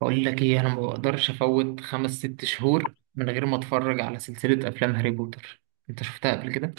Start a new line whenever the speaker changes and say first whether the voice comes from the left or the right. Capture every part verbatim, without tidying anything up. right: بقول لك ايه، انا ما بقدرش افوت خمس ست شهور من غير ما اتفرج على سلسلة افلام هاري بوتر. انت شفتها قبل كده؟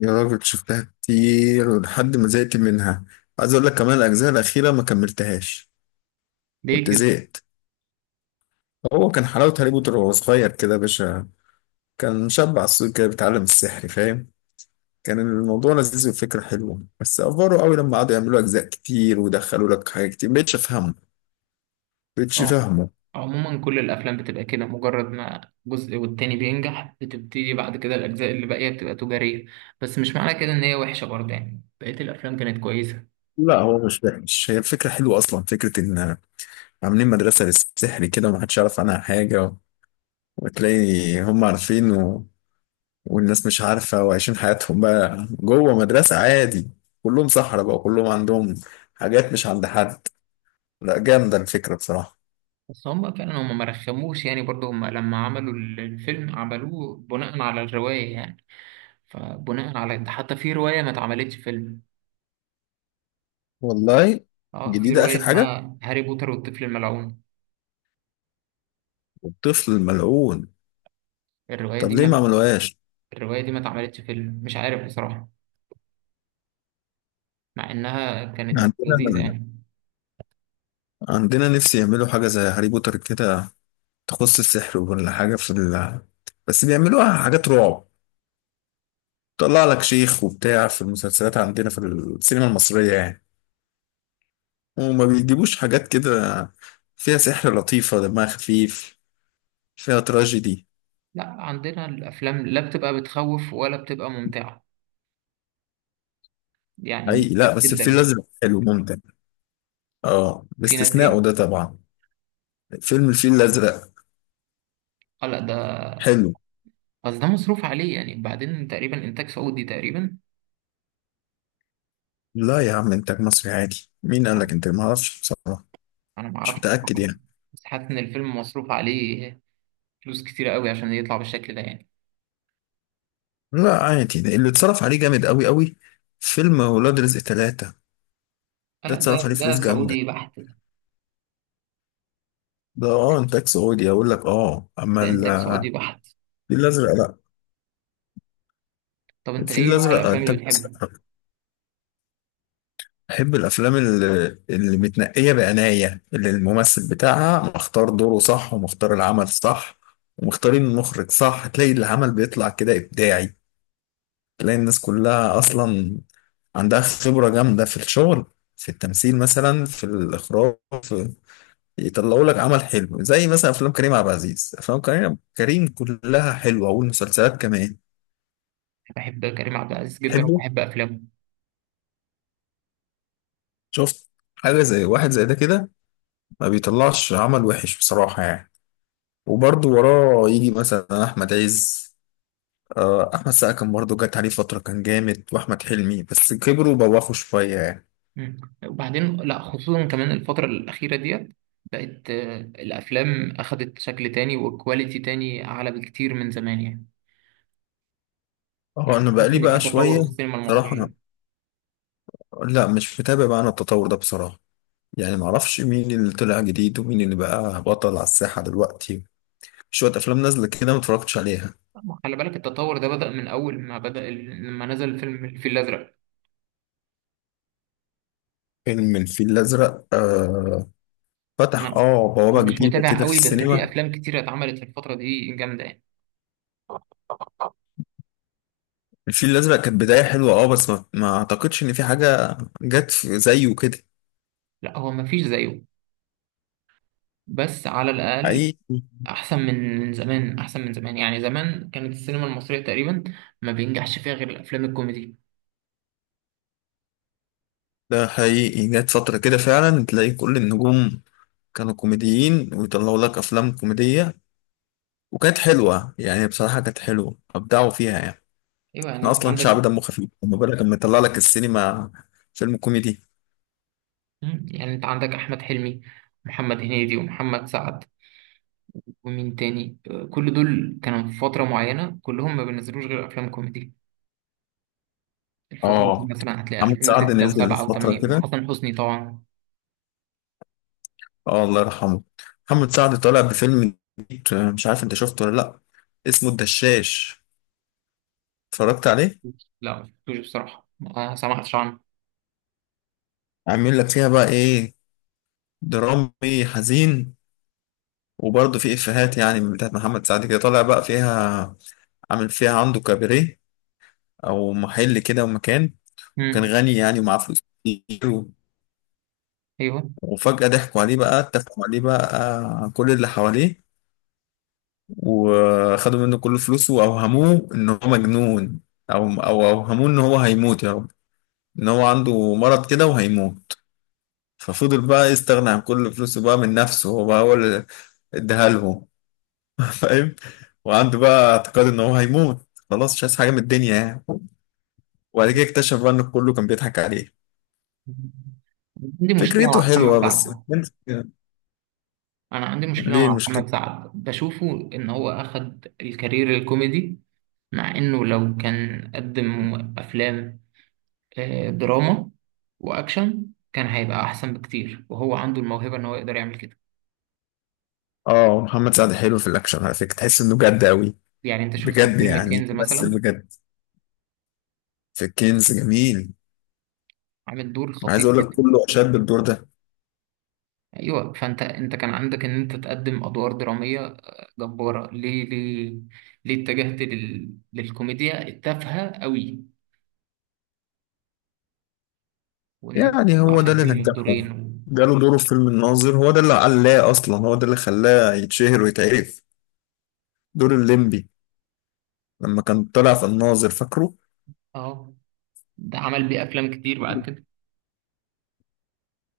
left: يا راجل شفتها كتير ولحد ما زهقت منها. عايز اقول لك كمان الاجزاء الاخيره ما كملتهاش.
right: ليه
left: كنت
right: كده؟
left: زهقت. هو كان حلاوه هاري بوتر وهو صغير كده يا باشا. كان شاب عسول كده بيتعلم السحر، فاهم؟ كان الموضوع لذيذ والفكره حلوه، بس افوروا قوي لما قعدوا يعملوا اجزاء كتير ويدخلوا لك حاجات كتير مبقتش افهمه. مبقتش
right: اه.
left: فاهمه.
right: عموما كل الافلام بتبقى كده، مجرد ما جزء والتاني بينجح بتبتدي بعد كده الاجزاء اللي باقية بتبقى تجارية. بس مش معنى كده ان هي وحشة برضه، يعني بقية الافلام كانت كويسة.
left: لا هو مش وحش، هي الفكره حلوه اصلا. فكره ان عاملين مدرسه للسحر كده ومحدش يعرف عنها حاجه، وتلاقي هم عارفين والناس مش عارفة، وعايشين حياتهم بقى جوه مدرسة عادي. كلهم صحراء بقى، كلهم عندهم حاجات مش عند حد. لا جامدة الفكرة بصراحة.
right: بس هم فعلا هم ما رخموش يعني، برضه هم لما عملوا ال- الفيلم عملوه بناء على الرواية يعني. فبناء على ده حتى في رواية ما اتعملتش فيلم.
left: والله
right: اه، في
left: جديدة
right: رواية
left: آخر حاجة.
right: اسمها هاري بوتر والطفل الملعون.
left: الطفل الملعون.
right: الرواية
left: طب
right: دي
left: ليه
right: ما
left: ما عملوهاش؟
right: الرواية دي ما اتعملتش فيلم، مش عارف بصراحة. مع إنها كانت
left: عندنا،
right: لذيذة يعني.
left: عندنا نفسي يعملوا حاجة زي هاري بوتر كده، تخص السحر ولا حاجة في ال... بس بيعملوها حاجات رعب. طلع لك شيخ وبتاع في المسلسلات عندنا في السينما المصرية يعني. وما بيجيبوش حاجات كده فيها سحر لطيفة دمها خفيف، فيها تراجيدي.
right: لا، عندنا الأفلام لا بتبقى بتخوف ولا بتبقى ممتعة، يعني مش
left: حقيقي، لا بس الفيل
right: بتشدك.
left: الأزرق حلو ممتع. اه
right: في ناس
left: باستثناءه
right: إيه؟
left: ده طبعا. فيلم الفيل الأزرق
right: آه لا، ده
left: حلو.
right: بس ده مصروف عليه يعني، بعدين تقريبا إنتاج سعودي تقريبا.
left: لا يا عم إنتاج مصري عادي، مين قال لك؟ إنتاج ما أعرفش بصراحة،
right: أنا ما
left: مش
right: أعرفش
left: متأكد
right: بصراحة، بس
left: يعني.
right: بس حاسس إن الفيلم مصروف عليه فلوس كتيرة قوي عشان يطلع بالشكل ده يعني.
left: لا عادي، ده اللي اتصرف عليه جامد أوي أوي. فيلم ولاد رزق ثلاثة
right: آه
left: ده
right: لا، ده
left: اتصرف عليه فلوس
right: ده
left: جامدة.
right: سعودي بحت.
left: ده اه إنتاج سعودي أقول لك، اه. أما
right: ده
left: ال-
right: إنتاج سعودي بحت.
left: الفيل الأزرق لا،
right: طب أنت
left: الفيل
right: إيه نوع
left: الأزرق
right: الأفلام اللي
left: إنتاج
right: بتحبها؟
left: مصري. بحب الافلام اللي, اللي متنقيه بعنايه، اللي الممثل بتاعها مختار دوره صح ومختار العمل صح ومختارين المخرج صح، تلاقي العمل بيطلع كده ابداعي. تلاقي الناس كلها اصلا عندها خبره جامده في الشغل، في التمثيل مثلا، في الاخراج، في... يطلعوا لك عمل حلو زي مثلا افلام كريم عبد العزيز. افلام كريم كريم كلها حلوه، والمسلسلات كمان.
right: بحب كريم عبد العزيز جدا
left: تحبه؟
right: وبحب أفلامه.
left: شفت؟ حاجه زي واحد زي ده كده ما بيطلعش عمل وحش بصراحه يعني. وبرضه وراه يجي مثلا احمد عز، آه، احمد سقا كان برضه جت عليه فتره كان جامد، واحمد حلمي، بس كبروا وبوخوا شويه يعني.
right: مم. وبعدين لا، خصوصا كمان الفترة الأخيرة ديت بقت آه، الأفلام أخدت شكل تاني وكواليتي تاني أعلى بكتير من زمان يعني.
left: هو
right: يعني
left: انا
right: تحس
left: بقالي
right: إن في
left: بقى
right: تطور
left: شويه،
right: في السينما
left: بصراحه أنا-
right: المصرية.
left: لا مش متابع بقى انا التطور ده بصراحه، يعني معرفش مين اللي طلع جديد ومين اللي بقى بطل على الساحه دلوقتي. شويه افلام نازله كده ما اتفرجتش عليها.
right: ما خلي بالك التطور ده بدأ من أول ما بدأ ال- لما نزل فيلم الفيل الأزرق.
left: فيلم الفيل الازرق آه،
right: أنا
left: فتح اه
right: أنا
left: بوابه
right: مش
left: جديده
right: متابع
left: كده في
right: قوي، بس في
left: السينما.
right: أفلام كتيرة اتعملت في الفترة دي جامدة يعني.
left: الفيل الازرق كانت بدايه حلوه اه، بس ما, ما اعتقدش ان في حاجه جت في- زيه كده.
right: لا هو مفيش زيه، بس على الأقل
left: حقيقي.
right: أحسن من من زمان، أحسن من زمان. يعني زمان كانت السينما المصرية تقريبا ما بينجحش فيها غير الأفلام الكوميدي.
left: ده حقيقي، جت فترة كده فعلا تلاقي كل النجوم كانوا كوميديين ويطلعوا لك أفلام كوميدية، وكانت حلوة يعني بصراحة، كانت حلوة أبدعوا فيها يعني.
right: ايوه، يعني
left: احنا
right: انت
left: أصلا
right: عندك.
left: شعب دمه خفيف، وما بالك لما يطلع لك السينما فيلم كوميدي.
right: مم. يعني انت عندك احمد حلمي، محمد هنيدي ومحمد سعد ومين تاني آه، كل دول كانوا في فتره معينه كلهم ما بينزلوش غير افلام كوميدي. الفتره دي
left: اه
right: مثلا هتلاقي
left: محمد سعد
right: الفين وستة
left: نزل
right: و7
left: فترة
right: و8
left: كده.
right: وحسن حسني طبعا.
left: اه الله يرحمه. محمد سعد طالع بفيلم جديد، آه، مش عارف انت شفته ولا لأ. اسمه الدشاش، اتفرجت عليه؟
right: لا ما شفتوش بصراحه، ما سمعتش عنه.
left: عامل لك فيها بقى ايه، درامي حزين، وبرضه في افيهات يعني من بتاعت محمد سعد كده طالع بقى فيها. عامل فيها عنده كاباريه او محل كده ومكان. وكان
right: مم.
left: غني يعني ومعاه فلوس كتير و-
right: ايوه.
left: وفجأة ضحكوا عليه بقى، اتفقوا عليه بقى، آه، كل اللي حواليه، وخدوا منه كل فلوسه واوهموه ان هو مجنون، او او اوهموه ان هو هيموت يا رب، ان هو عنده مرض كده وهيموت. ففضل بقى يستغنى عن كل فلوسه بقى من نفسه، هو بقى هو اللي اداها لهم. فاهم؟ وعنده بقى اعتقاد ان هو هيموت، خلاص مش عايز حاجه من الدنيا يعني. وبعد كده اكتشف بقى ان كله كان بيضحك عليه.
right: عندي مشكله مع
left: فكرته حلوه
right: محمد
left: بس.
right: سعد. انا عندي مشكله
left: ليه
right: مع
left: المشكله؟
right: محمد سعد بشوفه ان هو اخد الكارير الكوميدي، مع انه لو كان قدم افلام آه، دراما واكشن كان هيبقى احسن بكتير، وهو عنده الموهبه ان هو يقدر يعمل كده.
left: اه محمد سعد حلو في الاكشن على فكره، تحس انه جد قوي.
right: يعني انت شفته في
left: بجد
right: فيلم
left: يعني،
right: كنز
left: بس
right: مثلا،
left: بجد في كنز جميل.
right: عامل دور
left: عايز
right: خطير
left: اقول لك
right: جدا.
left: كله اشاد بالدور ده.
right: ايوه، فانت انت كان عندك ان انت تقدم ادوار دراميه آه، جباره. ليه ليه ليه اتجهت لل... للكوميديا التافهه قوي، وان انت
left: يعني
right: تطلع
left: هو
right: في
left: ده اللي
right: الفيلم
left: نجحه،
right: بدورين و...
left: جاله دوره في فيلم الناظر. هو ده اللي علاه اصلا، هو ده اللي خلاه يتشهر ويتعرف، دور الليمبي لما كان طلع في الناظر، فاكره؟
right: اه ده عمل بيه افلام كتير بعد كده.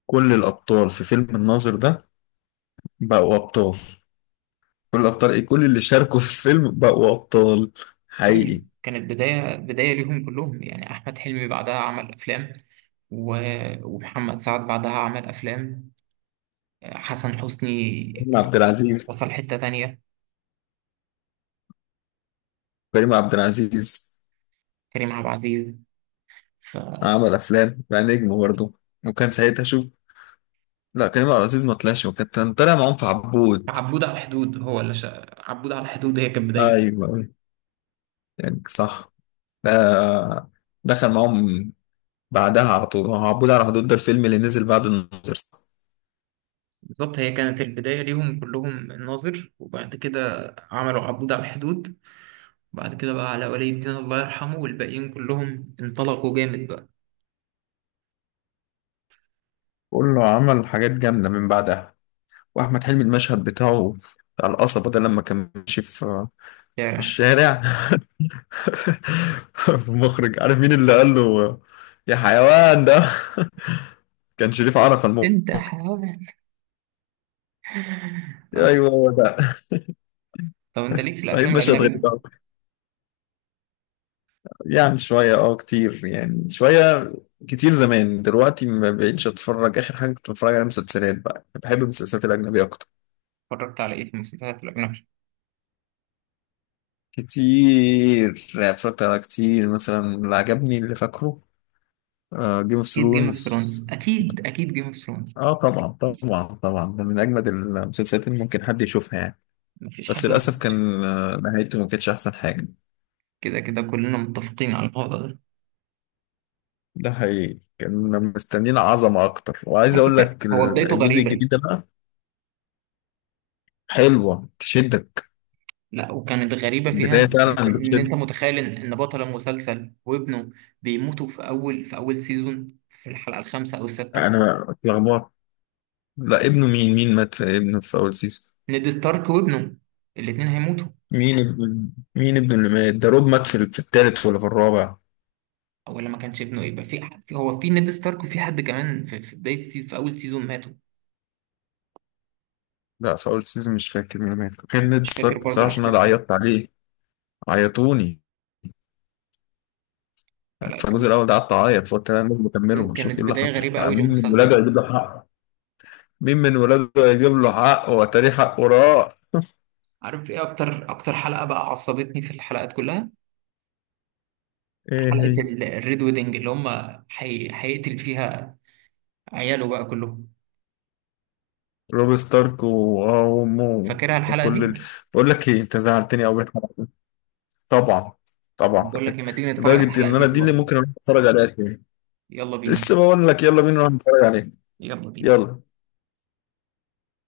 left: كل الأبطال في فيلم الناظر ده بقوا أبطال. كل الأبطال إيه، كل اللي شاركوا في الفيلم بقوا أبطال،
right: مم.
left: حقيقي.
right: كانت بدايه بدايه ليهم كلهم يعني، احمد حلمي بعدها عمل افلام، و- ومحمد سعد بعدها عمل أفلام، حسن حسني.
left: كريم عبد العزيز.
right: وصل حتة تانية.
left: كريم عبد العزيز
right: كريم عبد العزيز. ف-
left: عمل أفلام بقى، نجم برضه. وكان ساعتها شوف، لا كريم عبد العزيز ما طلعش، وكان كان طالع معاهم في عبود.
right: عبود على الحدود هو اللي شا... عبود على الحدود هي كانت
left: أيوه
right: بدايته.
left: أيوه. يعني صح. ده دخل معاهم بعدها على طول. هو عبود على حدود ده الفيلم اللي نزل بعد الناظر.
right: بالظبط، هي كانت البداية ليهم كلهم، الناظر وبعد كده عملوا عبود على الحدود، وبعد كده بقى على ولي الدين الله يرحمه والباقيين كلهم انطلقوا جامد بقى.
left: كله عمل حاجات جامدة من بعدها. وأحمد حلمي المشهد بتاعه، بتاع القصبة ده لما كان ماشي في في
right: شارع.
left: الشارع. المخرج عارف مين اللي قال له يا حيوان ده؟ كان شريف عرفة المخرج.
right: انت حاول. اه.
left: ايوه هو ده.
right: طب انت ليك في
left: صعيدي
right: الافلام
left: مش هتغير.
right: الاجنبي؟
left: يعني شويه اه كتير، يعني شويه كتير زمان. دلوقتي ما بقتش اتفرج، اخر حاجه كنت بتفرج على مسلسلات بقى، بحب المسلسلات الاجنبيه اكتر.
right: اتفرجت على ايه في المسلسلات الاجنبي؟
left: كتير يعني، اتفرجت على كتير، مثلا اللي عجبني اللي فاكره جيم اوف
right: اكيد جيم اوف
left: ثرونز.
right: ثرونز، اكيد، اكيد جيم اوف
left: اه Game of Thrones. آه، طبعا طبعا طبعا، ده من اجمد المسلسلات اللي ممكن حد يشوفها يعني.
right: مفيش حد.
left: بس للأسف كان آه، نهايته ما كانتش أحسن حاجة.
right: كده كده كلنا متفقين على الوضع ده.
left: ده حقيقي، كنا مستنيين عظمة أكتر. وعايز
right: على
left: أقول
right: فكرة
left: لك
right: هو بدايته
left: الجزء
right: غريبة.
left: الجديد ده بقى حلوة تشدك،
right: لا، وكانت غريبة فيها
left: بداية
right: إن
left: فعلا
right: إن
left: بتشد.
right: أنت متخيل إن إن بطل المسلسل وابنه بيموتوا في أول في أول سيزون في الحلقة الخامسة أو السادسة.
left: أنا اتلخبطت، لا ابنه مين؟ مين مات في ابنه في أول سيزون؟
right: نيد ستارك وابنه، الاتنين هيموتوا.
left: مين ابن؟ مين ابنه اللي مات ده؟ روب مات في في التالت ولا في الرابع؟
right: أو ولا ما كانش ابنه، يبقى في ح- في- هو في نيد ستارك وفي حد كمان في في بداية سي... في أول سيزون ماتوا.
left: لا في أول سيزون مش فاكر مين مات، كان نادي
right: مش فاكر
left: الصك
right: برضو
left: بصراحة عشان أنا
right: الأحداث أوي.
left: عيطت عليه، عيطوني. في
right: فلا
left: الجزء
right: كانت،
left: الأول ده قعدت أعيط، فقلت أنا لازم أكمله وأشوف إيه
right: كانت
left: اللي
right: بداية
left: حصل،
right: غريبة أوي
left: مين
right: للمسلسل
left: المراجع
right: يعني.
left: يجيب له حقه، مين من ولاده هيجيب له حق وتاريخ حق وراه.
right: عارف إيه أكتر أكتر حلقة بقى عصبتني في الحلقات كلها؟
left: ايه
right: حلقة
left: هي؟
right: ال- الريد ويدنج اللي هم حي... هيقتل فيها عياله بقى كلهم.
left: روب ستارك و- وامه
right: فاكرها الحلقة
left: وكل ال...
right: دي؟
left: بقول لك ايه، انت زعلتني قوي. طبعا، طبعا
right: بقول لك
left: فاكر.
right: لما تيجي نتفرج على
left: لدرجه
right: الحلقة
left: ان
right: دي
left: انا دي اللي
right: دلوقتي.
left: ممكن اروح اتفرج عليها تاني.
right: يلا بينا،
left: لسه بقول لك يلا بينا نروح نتفرج عليها.
right: يلا بينا.
left: يلا.